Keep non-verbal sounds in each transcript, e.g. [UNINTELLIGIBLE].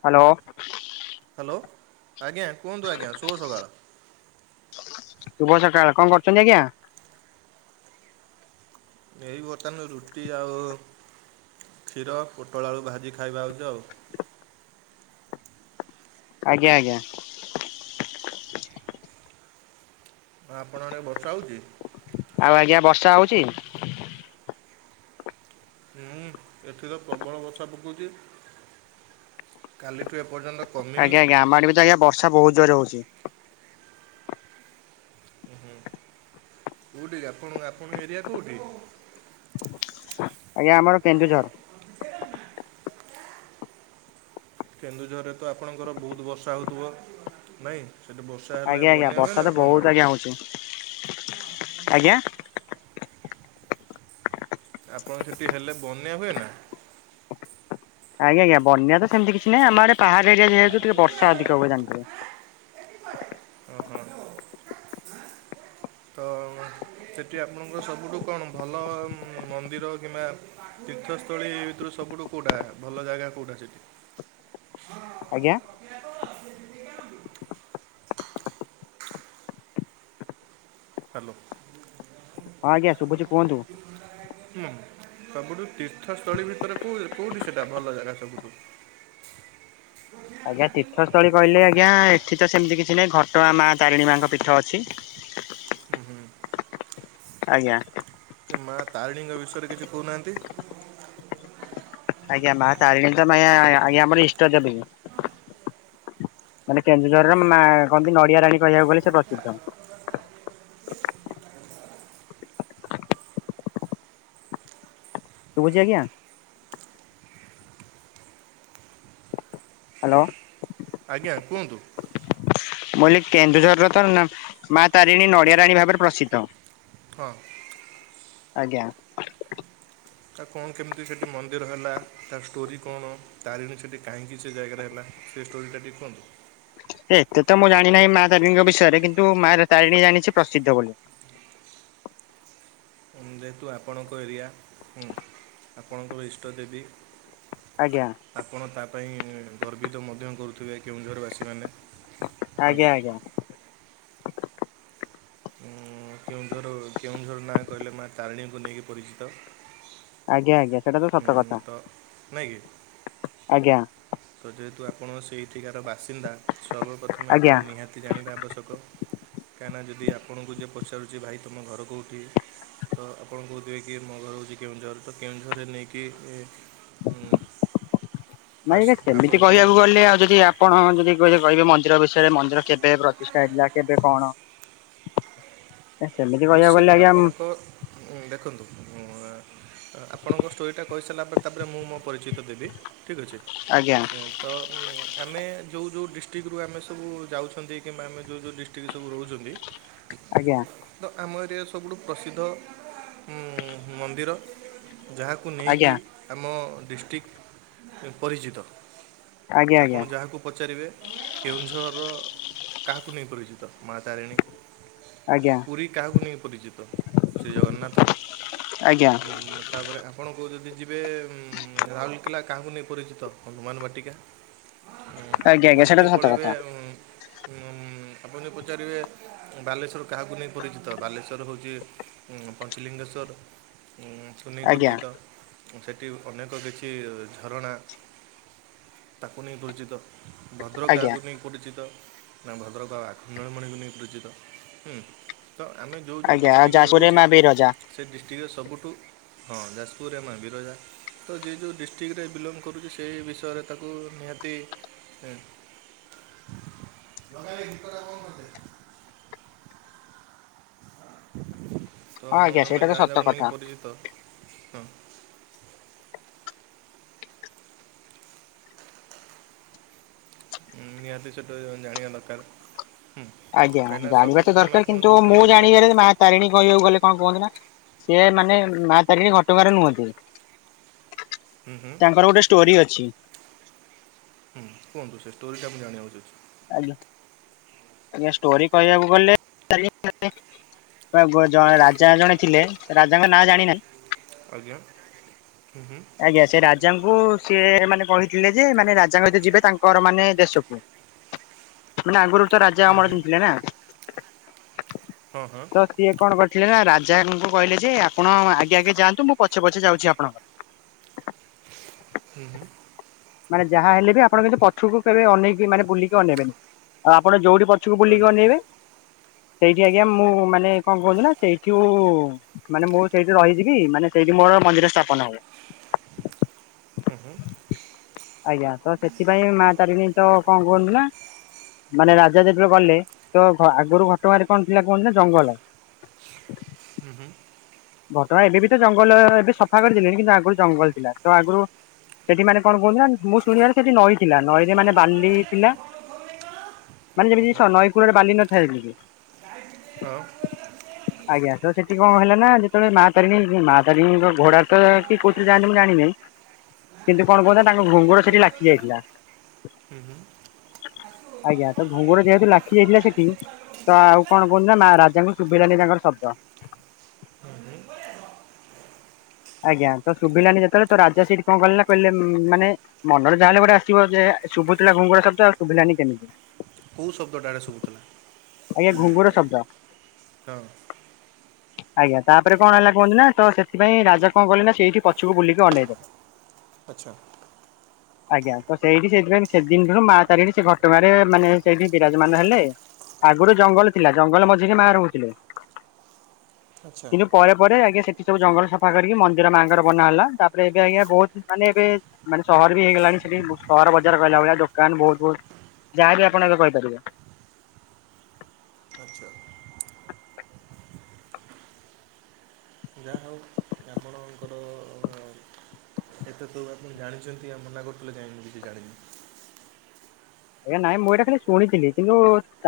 Hello. Hello ଆଜ୍ଞା କୁହନ୍ତୁ ଆଜ୍ଞା ଶୁଭ ସକାଳ। ଶୁଭ ସକାଳ କଣ କରୁଛନ୍ତି ଆଜ୍ଞା। ଏଇ ବର୍ତ୍ତମାନ ରୁଟି ଆଉ କ୍ଷୀର ପୋଟଳ ଆଳୁ ଭାଜି ଖାଇବା ହଉଛି ଆଉ। ଆଜ୍ଞା ଆଜ୍ଞା। ହଁ ଆପଣଙ୍କ ଆଡେ ବର୍ଷା ହଉଛି? ଆଉ ଆଜ୍ଞା ବର୍ଷା ହଉଛି। ହୁଁ ଏଠି ତ ପ୍ରବଳ ବର୍ଷା ପକଉଛି କାଲି ଠୁ ଏ ପର୍ଯ୍ୟନ୍ତ ଆଜ୍ଞା ଆଜ୍ଞା ଆମ ଆଡ଼େ ବି ତ ଆଜ୍ଞା ବର୍ଷା ବହୁତ ଜୋର୍‌ ରେ ହଉଛି। ହୁଁ କୋଉଠି ଆପଣ ଆପଣଙ୍କ ଏରିଆ କୋଉଠି? ଆଜ୍ଞା ଆମର କେନ୍ଦୁଝର। କେନ୍ଦୁଝରରେ ତ ଆପଣଙ୍କର ବହୁତ ବର୍ଷା ହଉଥିବ? ନାଇଁ ସେଇଠି ବର୍ଷା ହେଲେ ଆଜ୍ଞା ଆଜ୍ଞା ବନ୍ୟା ବର୍ଷା ତ ହୁଏନା ବହୁତ ଆପଣଙ୍କ ଆଡ଼େ? ଆଜ୍ଞା ହଉଛି ଆଜ୍ଞା। ଆପଣଙ୍କ ସେଠି ହେଲେ ବନ୍ୟା ହୁଏ ନା? ଆଜ୍ଞା ଆଜ୍ଞା ବନ୍ୟା ତ ସେମିତି କିଛି ନାହିଁ ଆମ ଆଡେ ପାହାଡ଼ ଏରିଆ ଯେହେତୁ ଟିକେ ବର୍ଷା ଅଧିକ ହୁଏ ଜାଣିଥିବେ। ଓ ହୋ। ତମ୍ ସେଠି ଆପଣଙ୍କର ସବୁଠୁ କଣ ଭଲ ମନ୍ଦିର କିମ୍ବା ତୀର୍ଥସ୍ଥଳୀ ଭିତରୁ ସବୁଠୁ କେଉଁଟା ଭଲ ଜାଗା କେଉଁଟା ସେଇଠି? ଆଜ୍ଞା। ହ୍ୟାଲୋ। ଆଜ୍ଞା ଶୁଭୁଛି କୁହନ୍ତୁ। ହୁଁ ସବୁଠୁ ତୀର୍ଥସ୍ଥଳୀ ଭିତରେ କୋଉ କୋଉଠି ସେଟା ଭଲ ଜାଗା ସବୁଠୁ? ଆଜ୍ଞା ତୀର୍ଥସ୍ଥଳୀ କହିଲେ ଆଜ୍ଞା ଏଠି ତ ସେମିତି କିଛି ନାହିଁ ଘଟଆ ମା ତାରିଣୀ ମାଙ୍କ ପୀଠ ଅଛି। ହୁଁ ହୁଁ। ଆଜ୍ଞା। ମା ତାରିଣୀଙ୍କ ବିଷୟରେ କିଛି କହୁନାହାନ୍ତି? ଆଜ୍ଞା ମା ତାରିଣୀ ତମାୟା ଆଜ୍ଞା ଆମର ଇଷ୍ଟ ଦେବୀ। ମାନେ କେନ୍ଦୁଝରର ମା କହନ୍ତି ନଡିଆ ରାଣୀ କହିବାକୁ ଗଲେ ସେ ପ୍ରସିଦ୍ଧ। ବହ [INAUDIBLE] ଶୁଭୁଛି ଆଜ୍ଞା। ହ୍ୟାଲୋ। ଆଜ୍ଞା କୁହନ୍ତୁ। ବୋଲି କେନ୍ଦୁଝର ର ତ ମା ତାରିଣୀ ନଡିଆ ରାଣୀ ଭାବରେ ପ୍ରସିଦ୍ଧ। ହଁ। ଆଜ୍ଞା। ଆଉ କଣ କେମିତି ସେଠି ମନ୍ଦିର ହେଲା ତା ଷ୍ଟୋରି କଣ ତାରିଣୀ ସେଠି କାହିଁକି ସେ ଜାଗାରେ ହେଲା? ସେ ଷ୍ଟୋରିଟା ଟିକେ କୁହନ୍ତୁ? ଏତେ ତ ମୁଁ ଜାଣିନାହିଁ ମା ତାରିଣୀଙ୍କ ବିଷୟରେ କିନ୍ତୁ ମା ତାରିଣୀ ଜାଣିଛି ପ୍ରସିଦ୍ଧ ବୋଲି। ଯେହେତୁ ଆପଣଙ୍କ ଏରିଆ ହୁଁ ଆପଣଙ୍କର ଇଷ୍ଟ ଦେବୀ। ଆଜ୍ଞା। ଆପଣ ତା ପାଇଁ ଇ ଗର୍ବିତ ମଧ୍ୟ କରୁଥିବେ କେଉଁଝର ବାସୀମାନେ। ଆଜ୍ଞା ଆଜ୍ଞା। ହୁଁ କେଉଁଝର କେଉଁଝର ନା କହିଲେ ମା ତାରିଣୀଙ୍କୁ ନେଇକି ପରିଚିତ। ଆଜ୍ଞା ଆଜ୍ଞା ସେଇଟା ତ ସତ କଥା ତ ନାଇଁ କି ଆଜ୍ଞା। ତ ଯେହେତୁ ଆପଣ ସେଇଠିକାର ବାସିନ୍ଦା ସର୍ବପ୍ରଥମେ ଆଜ୍ଞା। ଆପଣ ନିହାତି ଜାଣିବା ଆବଶ୍ୟକ। କାହିଁକିନା ଯଦି ଆପଣଙ୍କୁ ଯିଏ ପଚାରୁଛି ଭାଇ ତୁମ ଘର କେଉଁଠି ତ ଆପଣ କହୁଥିବେ କି ମୋ ଘର ହଉଛି କେଉଁଝର ତ କେଉଁଝରରେ ନେଇକି ଏ ଉଁ ନାଇଁ ଆଜ୍ଞା ସେମିତି କହିବାକୁ ଗଲେ ଆଉ ଯଦି ଆପଣ ଯଦି କେବେ କହିବେ ମନ୍ଦିର ବିଷୟରେ ମନ୍ଦିର କେବେ ପ୍ରତିଷ୍ଠା ହେଇଥିଲା କେବେ କଣ ଏ ସେମିତି କହିବାକୁ ଗଲେ ଆଜ୍ଞା ଉଁ ହୁଁ ଦେଖନ୍ତୁ ଉଁ ଅ ଆପଣଙ୍କ ଷ୍ଟୋରିଟା କହିସାରିଲା ପରେ ତାପରେ ମୁଁ ମୋ ପରିଚିତ ଦେବି ଠିକ୍ ଅଛି। ଆଜ୍ଞା। ଏ ତ ଉଁ ଆମେ ଯୋଉ ଯୋଉ ଡିଷ୍ଟ୍ରିକ୍ଟରୁ ଆମେ ସବୁ ଯାଉଛନ୍ତି କିମ୍ବା ଆମେ ଯୋଉ ଯୋଉ ଡିଷ୍ଟ ଷ୍ଟିକ୍ ରୁ ସବୁ ରହୁଛନ୍ତି ଆଜ୍ଞା। ତ ଆମ ଏରିଆରେ ସବୁଠୁ ପ୍ରସିଦ୍ଧ ଉଁ, ମନ୍ଦିର ଯାହାକୁ ନେଇକି ଆଜ୍ଞା ଆମ ଡିଷ୍ଟ୍ରିକ୍ ପରିଚିତ ଆଜ୍ଞା ଆପଣ ଆଜ୍ଞା। ଯାହାକୁ ପଚାରିବେ କେଉଁଝରର କାହାକୁ ନେଇ ପରିଚିତ ମା ତାରିଣୀ ଆଜ୍ଞା ପୁରୀ କାହାକୁ ନେଇ ପରିଚିତ ଶ୍ରୀ ଜଗନ୍ନାଥ ଆଜ୍ଞା ଉଁ ତା ପରେ ଆପଣ କୋଉ ଯଦି ଯିବେ ଉଁ ରାଉରକେଲା କାହାକୁ ନେଇ ପରିଚିତ ହନୁମାନ ବାଟିକା। ହ ହଁ ଆପଣ ଯଦି ପଳେଇବେ ଉଁ ହୁଁ ଆପଣ ଯୋଉ ପଚାରିବେ ବାଲେଶ୍ୱର କାହାକୁ ନେଇ ପରିଚିତ ବାଲେଶ୍ୱର ହଉଛି ଉଁ ପଞ୍ଚଲିଙ୍ଗେଶ୍ୱର ଉଁ କୁ ନେଇ ଆଜ୍ଞା ପରିଚିତ ସେଠି ଅନେକ କିଛି ଝରଣା, ତାକୁ ନେଇ ପରିଚିତ। ଭଦ୍ରକ ଆଜ୍ଞା। ଆଗକୁ ନେଇ ପରିଚିତ ନା ଭଦ୍ରକ ଆଉ ଆଖଣ୍ଡଳମଣିକୁ ନେଇ ପରିଚିତ ହୁଁ। ତ ଆମେ ଯୋଉ ଯୋଉ ଆଜ୍ଞା ଆଉ ଦିଷ୍ଟ୍ରିକ୍ଟ୍ ରେ ଯାଜପୁରରେ ରହୁଚେ ମା ବିରଜା ସେଇ ଡିଷ୍ଟ୍ରିକ୍ଟର ସବୁଠୁ ହଁ ଯାଜପୁରରେ ମାଆ ବିରଜା। ତ ଯିଏ ଯୋଉ ଡିଷ୍ଟ୍ରିକ୍ଟରେ ବିଲଙ୍ଗ କରୁଛି ସେଇ ବିଷୟରେ ତାକୁ ନିହାତି ହୁଁ। ତ ହଁ ଆଜ୍ଞା ଆମେ ସେଇଟା ତ ଯାହା ସତ ଯାହାକୁ କଥା ନେଇକି ପରିଚିତ ହଁ ହୁଁ ନିହାତି ସେଟୁ [UNINTELLIGIBLE] ଜାଣିବା ଦରକାର। ହୁଁ ଆଜ୍ଞା କାହିଁକିନା ଜାଣିବା ତ ସର୍ବପ୍ରଥମେ ଦରକାର ଆପଣ କିନ୍ତୁ ଯେଉଁଠିକି ମୁଁ ଯିବେ ଜାଣିବାରେ ହୁଁ ମା ତାରିଣୀ କଇବାକୁ ଗଲେ କଁ କୁହନ୍ତି ନା ସିଏ ମାନେ ମା ତାରିଣୀ ଘଟଗାଁ ରେ ନୁହଁନ୍ତି। ହୁଁ ତାଙ୍କର ଗୋଟେ ଷ୍ଟୋରି ଅଛି। ହୁଁ କୁଅନ୍ତୁ ସେ ଷ୍ଟୋରିଟା ମୁଁ ଜାଣିବାକୁ ଚାହୁଁଛି। ଆଜ୍ଞା। ଆଜ୍ଞା ଷ୍ଟୋରି କହିବାକୁ ଗଲେ [UNINTELLIGIBLE] ଜଣେ ରା ଜା ଜଣେ ଥିଲେ ରାଜାଙ୍କ ନାଁ ଜାଣିନାହିଁ ଆଜ୍ଞା ହୁଁ ହୁଁ। ଆଜ୍ଞା ସେ ରାଜାଙ୍କୁ ସିଏ ମାନେ କହିଥିଲେ ଯେ ମାନେ ରାଜାଙ୍କତ ଯିବେ ତାଙ୍କର ମାନେ ଦେଶକୁ। ମାନେ ଆଗରୁ ତ ରାଜା ହୁଁ ଅମର ହୁଁ [UNINTELLIGIBLE] ଥିଲେ ନା। ହଁ ହଁ। ତ ସିଏ କଣ କରିଥିଲେ ନା ରାଜାଙ୍କୁ କହିଲେ ଯେ ଆପଣ ଆଗେ ଆଗେ ଯାଆନ୍ତୁ ମୁଁ ପଛେ ପଛେ ଯାଉଛି ଆପଣଙ୍କର ହୁଁ ହୁଁ। ମାନେ ଯାହା ହେଲେ ବି ଆପଣ କିନ୍ତୁ ପଛକୁ କେବେ ଅନେଇକି ମାନେ ବୁଲିକି ଅନେଇବେନି ଆଉ ଆପଣ ଯୋଉଠି ପ ଛକୁ ବୁଲିକି ଆଜ୍ଞା। ଅନେଇବେ ସେଇଠି ଆଜ୍ଞା ମୁଁ ମାନେ କଣ କହୁଛି ନା ସେଇଠୁ ମାନେ ମୁଁ ସେଇଠି ରହିଯିବି ମାନେ ସେଇଠି ମୋର ମନ୍ଦିର ସ୍ଥାପନ ହବ। ହୁଁ ହୁଁ। ଆଜ୍ଞା ତ ସେଥିପାଇଁ ମା ତାରିଣୀ ତ କଣ କୁହନ୍ତୁ ନା ମାନେ ରାଜା ଯେତେବେଳେ ଗଲେ ତ ଘ ଆଗରୁ ଘଟଗାଁରେ କଣ ଥିଲା କୁହନ୍ତି ନା ଜଙ୍ଗଲ। ହୁଁ ହୁଁ। ଘଟଗାଁ ଏବେ ବି ତ ଜଙ୍ଗଲ ଏବେ ସଫା କରିଦେଲେଣି କିନ୍ତୁ ଆଗରୁ ଜଙ୍ଗଲ ଥିଲା ତ ଆଗରୁ ସେଠି ମାନେ କଣ କହୁଥିଲା ନା ମୁଁ ଶୁଣିବ ସେଠି ନଈ ଥିଲା ନଈରେ ମାନେ ବାଲି ଥିଲା। ହୁଁ ହୁଁ। ହଁ। ହୁଁ ମାନେ ଯେମିତି ହୁଁ। ସ ନଈ କୂଳରେ ବାଲି ନଥାଏ କି? ହଁ। ଆଜ୍ଞା ତ ସେଠି କଣ ହେଲା ନା ସେତେବେଳେ ମା ତାରିଣୀ ମା ତାରିଣୀ ଙ୍କ ଘୋଡାରେ ତ କିଏ କହୁଥିଲେ ଯାଆନ୍ତି ମୁଁ ଜାଣିନି କିନ୍ତୁ କଣ କହୁଥିଲା ତାଙ୍କ ଘୁଙ୍ଗୁର ସେଠି ଲାଖି ଯାଇଥିଲା। ଆଜ୍ଞା ତ ଘୁଙ୍ଗୁର ଯେହେତୁ ଲାଖି ଯାଇଥିଲା ସେଠି ତ ଆଉ କଣ କହୁନ ନା ମା ରାଜାଙ୍କୁ ଶୁଭେଇିଲାନି ତାଙ୍କର ଶବ୍ଦ। ଆଜ୍ଞା ତ ଶୁଭିଲାନି ଯେତେବେଳେ ତ ରାଜା ସେଇଠି କଣ କିଲ ନା କହିଲେ ମାନେ ମନରେ ଯାହାେଲେ ଗୋଟେ ଆସିବ ଯେ ଶୁଭୁଥିଲା ଘୁଙ୍ଗୁରା ଶବ୍ଦ ତ ଆଉ ଶୁଭିଲାନି କେମିତି। କୋଉ ଶବ୍ଦଟା ଶୁଭୁଥିଲା? ଆଜ୍ଞା ଘୁଙ୍ଗୁର ଶବ୍ଦ। ତ। [INAUDIBLE] ଆଜ୍ଞା ତାପରେ କଣ ହେଲା କୁହନ୍ତୁ ନା ତ ସେଥିପାଇଁ ରାଜା କଣ କଲେ ନା ସେଇଠି ପଛକୁ ବୁଲିକି ଅନେଇ ଦେଲେ। ଆଚ୍ଛା। ଆଜ୍ଞା ତ ସେଇଠି ସେଇଥିପାଇଁ ସେଦିନୁ ମା ତାରିଖରେ ସେ ଘଟଗାଁ ରେ ମାନେ ସେଇଠି ବିରାଜମାନ ହେଲେ। ଆଗରୁ ଜଙ୍ଗଲ ଥିଲା ଜଙ୍ଗଲ ମଝିରେ ମା ରହୁଥିଲେ। ଆଚ୍ଛା କିନ୍ତୁ ପରେ ପରେ ଆଜ୍ଞା ସେଠି ସବୁ ଜଙ୍ଗଲ ସଫା କରିକି ମନ୍ଦିର ମାଆଙ୍କର ବନା ହେଲା ତାପରେ ଏବେ ଆଜ୍ଞା ବହୁତ ମାନେ ଏବେ ମାନେ ସହର ବି ହେଇଗଲାଣି ସେଠି ସହର ବଜାର କହିଲା ଭଳିଆ ଦୋକାନ ବହୁତ ବହୁତ ଯାହା ବିି ଆପଣ ଏବେ କହିପାରିବେ। ଆଚ୍ଛା। ଯା ହଉ। ଆଣଙ୍କର। ଏତେ ତୁ ଆପଣ ଜାଣିଛନ୍ତି ଆଉ ମନା କରୁଥିଲେ ଯାଇନି କି ଜାଣିନି। ଆଜ୍ଞା ନାଇଁ ମୁଁ ଏଇଟା ଖାଲି ଶୁଣିଥିଲି କିନ୍ତୁ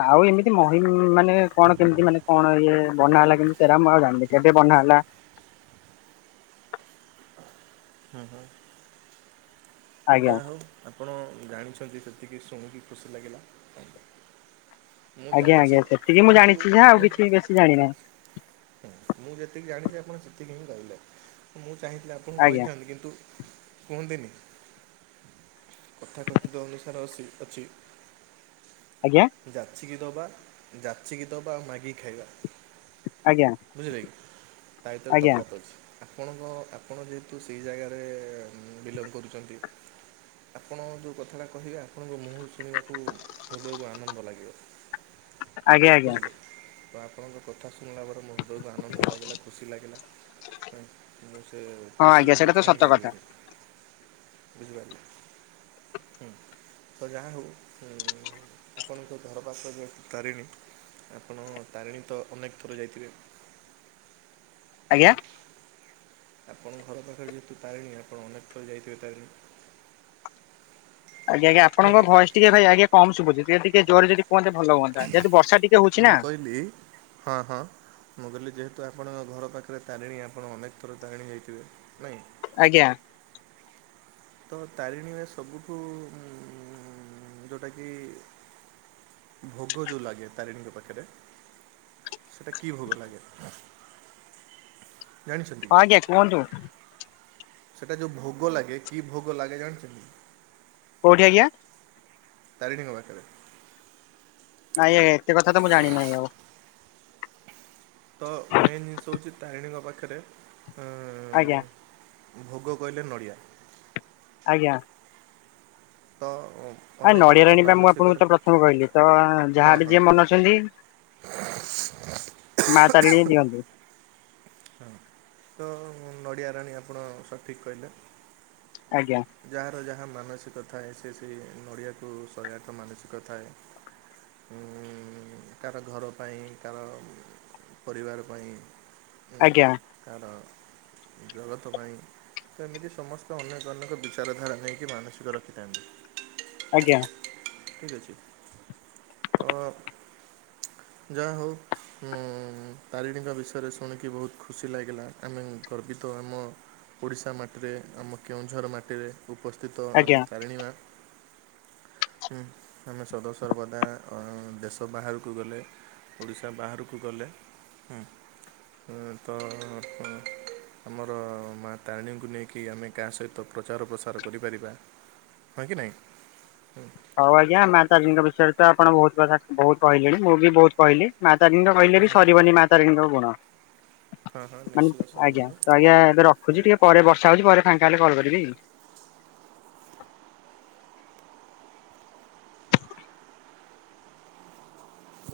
ଆଉ ଏମିତି ମହିମ ମାନେ କଣ କେମିତି ମାନେ କଣ ଇଏ ବନା ହେଲା କିନ୍ତୁ ସେଇଟା ମୁଁ ଆଉ ଜାଣିଲି କେବେ ବନା ହେଲା? ହୁଁ ହୁଁ। ଆଜ୍ଞା ଯାହା ହଉ ଆପଣ ଜାଣିଛନ୍ତି ସେତିକି ଶୁଣିକି ଖୁସି ଲାଗିଲା। ମୁଁ ଜାଣିଛି କିନ୍ତୁ ବେଶି ଜାଣିନାହାନ୍ତି। ମୁଁ ଯେତିକି ଜାଣିଛି ଆପଣ ସେତିକି ହିଁ କହିଲେ ମୁଁ ଚାହିଁଥିଲେଆପଣଙ୍କୁ ଆଜ୍ଞା କହିଥାନ୍ତି କିନ୍ତୁ କୁହନ୍ତିିନି। କଥାକଥିତ ଅନୁସାରେ ଅସି ଅଛି। ଆଜ୍ଞା? ଯାଚିକି ଦବା ଯାଚିକି ଦବା ଆଉ ମାଗି ଖାଇବା। ଆଜ୍ଞା। ବୁଝିଲେ କି ତାହିିତରେ ଆଜ୍ଞା ତଫାତ ଅଛି। ଆପଣଙ୍କ ଆପଣ ଯେହେତୁ ସେଇ ଜାଗାରେ ବିଲଙ୍ଗ କରୁଛନ୍ତି। ଆପଣ ଯେଉଁ କଥାଟା କହିବେ ଆପଣଙ୍କ ମୁହଁରୁ ଶୁଣିବାକୁ ହୃଦୟକୁ ଆନନ୍ଦ ଲାଗିବ। [INAUDIBLE] ଆଜ୍ଞା ବୁଝିଲେ ତ ଆପଣଙ୍କ କଥା ଶୁଣିଲା ପରେ ମୋ ହୃଦୟକୁ ଆନନ୍ଦ ଲାଗିଲା ଖୁସି ଲାଗିଲା। ହଁ ମୁଁ ସେ ହଁ ଆଜ୍ଞା ଖୁସିକୁ ସେଇଟା ତ ବୋଖାଣି ସତ କଥା ପାରିବିନି। [INAUDIBLE] ବୁଝିପାରିଲେ ହୁଁ ତ ଯାହା ହଉ ଆପଣଙ୍କ ଘର ପାସରେ ତାରିଣୀ ଆପଣ ତାରିଣୀ ତ ଅନେକ ଥର ଯାଇଥିବେ। ହୁଁ ଆଜ୍ଞା ଆପଣ ଘର ପାଖରେ ଯେହେତୁ ତାରିଣୀ ଆପଣ ଅନେକ ଥର ଯାଇଥିବେ ତାରିଣୀ। ଆଜ୍ଞା ଆଜ୍ଞା ନୁହଁ ଆପଣଙ୍କ କି? ଭଏସ ଟିକେ ଭାଇ ଆଜ୍ଞା ଟିକେ କମ୍ ସୁବୁଚି, ଜୋରେ ଯଦି କୁହନ୍ତେ ଭଲ ହୁଅନ୍ତା। ଯେହେତୁ ବର୍ଷା ଟିକେ ହଉଛି ନା ମୁଁ କହିଲି ହଁ ହଁ। ମୁଁ କହିଲି ଯେହେତୁ ଆପଣଙ୍କ ଘର ପାଖରେ ତାରିଣୀ ଆପଣ ଅନେକ ଥର ତାରିଣୀ ଜଇଥିବେ ନାହିଁ? ଆଜ୍ଞା। ତ ତାରିଣୀ ଉ ସବୁଠୁ ଯେଉଁଟାକି ଭୋଗ ଯୋଉ ଲାଗେ ତାରିଣୀଙ୍କ ପାଖରେ। ସେଟା କି ଭୋଗ ଲାଗେ ଜାଣିଛନ୍ତି। ହ ଆଜ୍ଞା କୁହନ୍ତୁ। ସେଟା ଯୋଉ ଭୋଗ ଲାଗେ କି ଭୋଗ ଲାଗେ ଜାଣିଛନ୍ତି? କୋଉଠି ଆଜ୍ଞା? ତାରିଣୀଙ୍କ ପାଖରେ। ନାଇଁ ଆଜ୍ଞା ଏତେ କଥା ତ ମୁଁ ଜାଣିିନାହିଁ ଆଉ। ତ ମେନ୍ ଜିନିଷ ହେଉଛି ତାରିଣୀଙ୍କ ପାଖରେ ଆଜ୍ଞା। ଭୋଗ କହିଲେ ନଡ଼ିଆ। ଆଜ୍ଞା। ତ ଆ ଅନେକ ନଡିଆ ଲୋକ ରାଣିବା ମୁଁ ମାନସିକର ଆପଣଙ୍କୁ ତ ପ୍ରଥମେ କହିଲି ତ ଯାହା ହଁ ବି ହଁ ଯିଏ ମନ ଛନ୍ତି ମା ତାରିଣୀ ଦିଅନ୍ତୁ। ହଁ ତ ନଡ଼ିଆରାଣୀ ଆପଣ ସଠିକ୍ କହିଲେ। ଆଜ୍ଞା। ଯାହାର ଯାହା ମାନସିକ ଥାଏ ସେ ସେ ନଡ଼ିଆକୁ ଶହେ ଆଠ ମାନସିକ ଥାଏ। କାର ଘର ପାଇଁ କାର ପରିବାର ପାଇଁ। ଆଜ୍ଞା କାର ଜଗତ ପାଇଁ ତ ଏମିତି ସମସ୍ତେ ଅନେକ ଅନେକ ବି ଚାରଧାରା ନେଇକି ମାନସିକ ରଖିଥାନ୍ତି। ଆଜ୍ଞା। ଠିକ ଅଛି ତ ଯାହା ହଉ। ହୁଁ ତାରିଣୀଙ୍କ ବିଷୟରେ ଶୁଣିକି ବହୁତ ଖୁସି ଲାଗିଲା ଆମେ ଗର୍ବିତ ଆମ ଓଡ଼ିଶା ମାଟିରେ ଆମ କେଉଁଝର ମାଟିରେ ଉପସ୍ଥିତ ଆମ ଆଜ୍ଞା ତାରିଣୀମା। ହୁଁ ଆମେ ସଦାସର୍ବଦା ଦେଶ ବାହାରକୁ ଗଲେ। ଓଡ଼ିଶା ବାହାରକୁ ଗଲେ ହୁଁ ତ। ଆମର ମା ତାରିଣୀଙ୍କୁ ନେଇକି ଆମେ କାହା ସହିତ ପ୍ରଚାର ପ୍ରସାର କରିପାରିବା। ହ କି ନାଇଁ ହଁ। ହଉ ଆଜ୍ଞା ମା ତାରିୀଙ୍କ ବିଷୟରେ ତ ଆପଣ ବହୁତ କଥା ବହୁତ କହିଲେଣି ମୁଁ ବି ବହୁତ କହିଲି ମା ତାରିଣୀଙ୍କ କହିଲେ ହଁ ବି ହଁ ସରିିବନ ମାତାରେଣୀଙ୍କ ଗୁଣ। ହଁ ହଁ ନିଶ୍ଚିତ ମାନେ ଆଜ୍ଞା ସରିବନି ତ ଆଜ୍ଞା ଏବେ ରଖୁଛି ଆଜ୍ଞା ଟିକେ ପରେ ବର୍ଷା ହଉଛି ପରେ ଫାଙ୍କା ହେଲେ କଲ୍ କରିବି।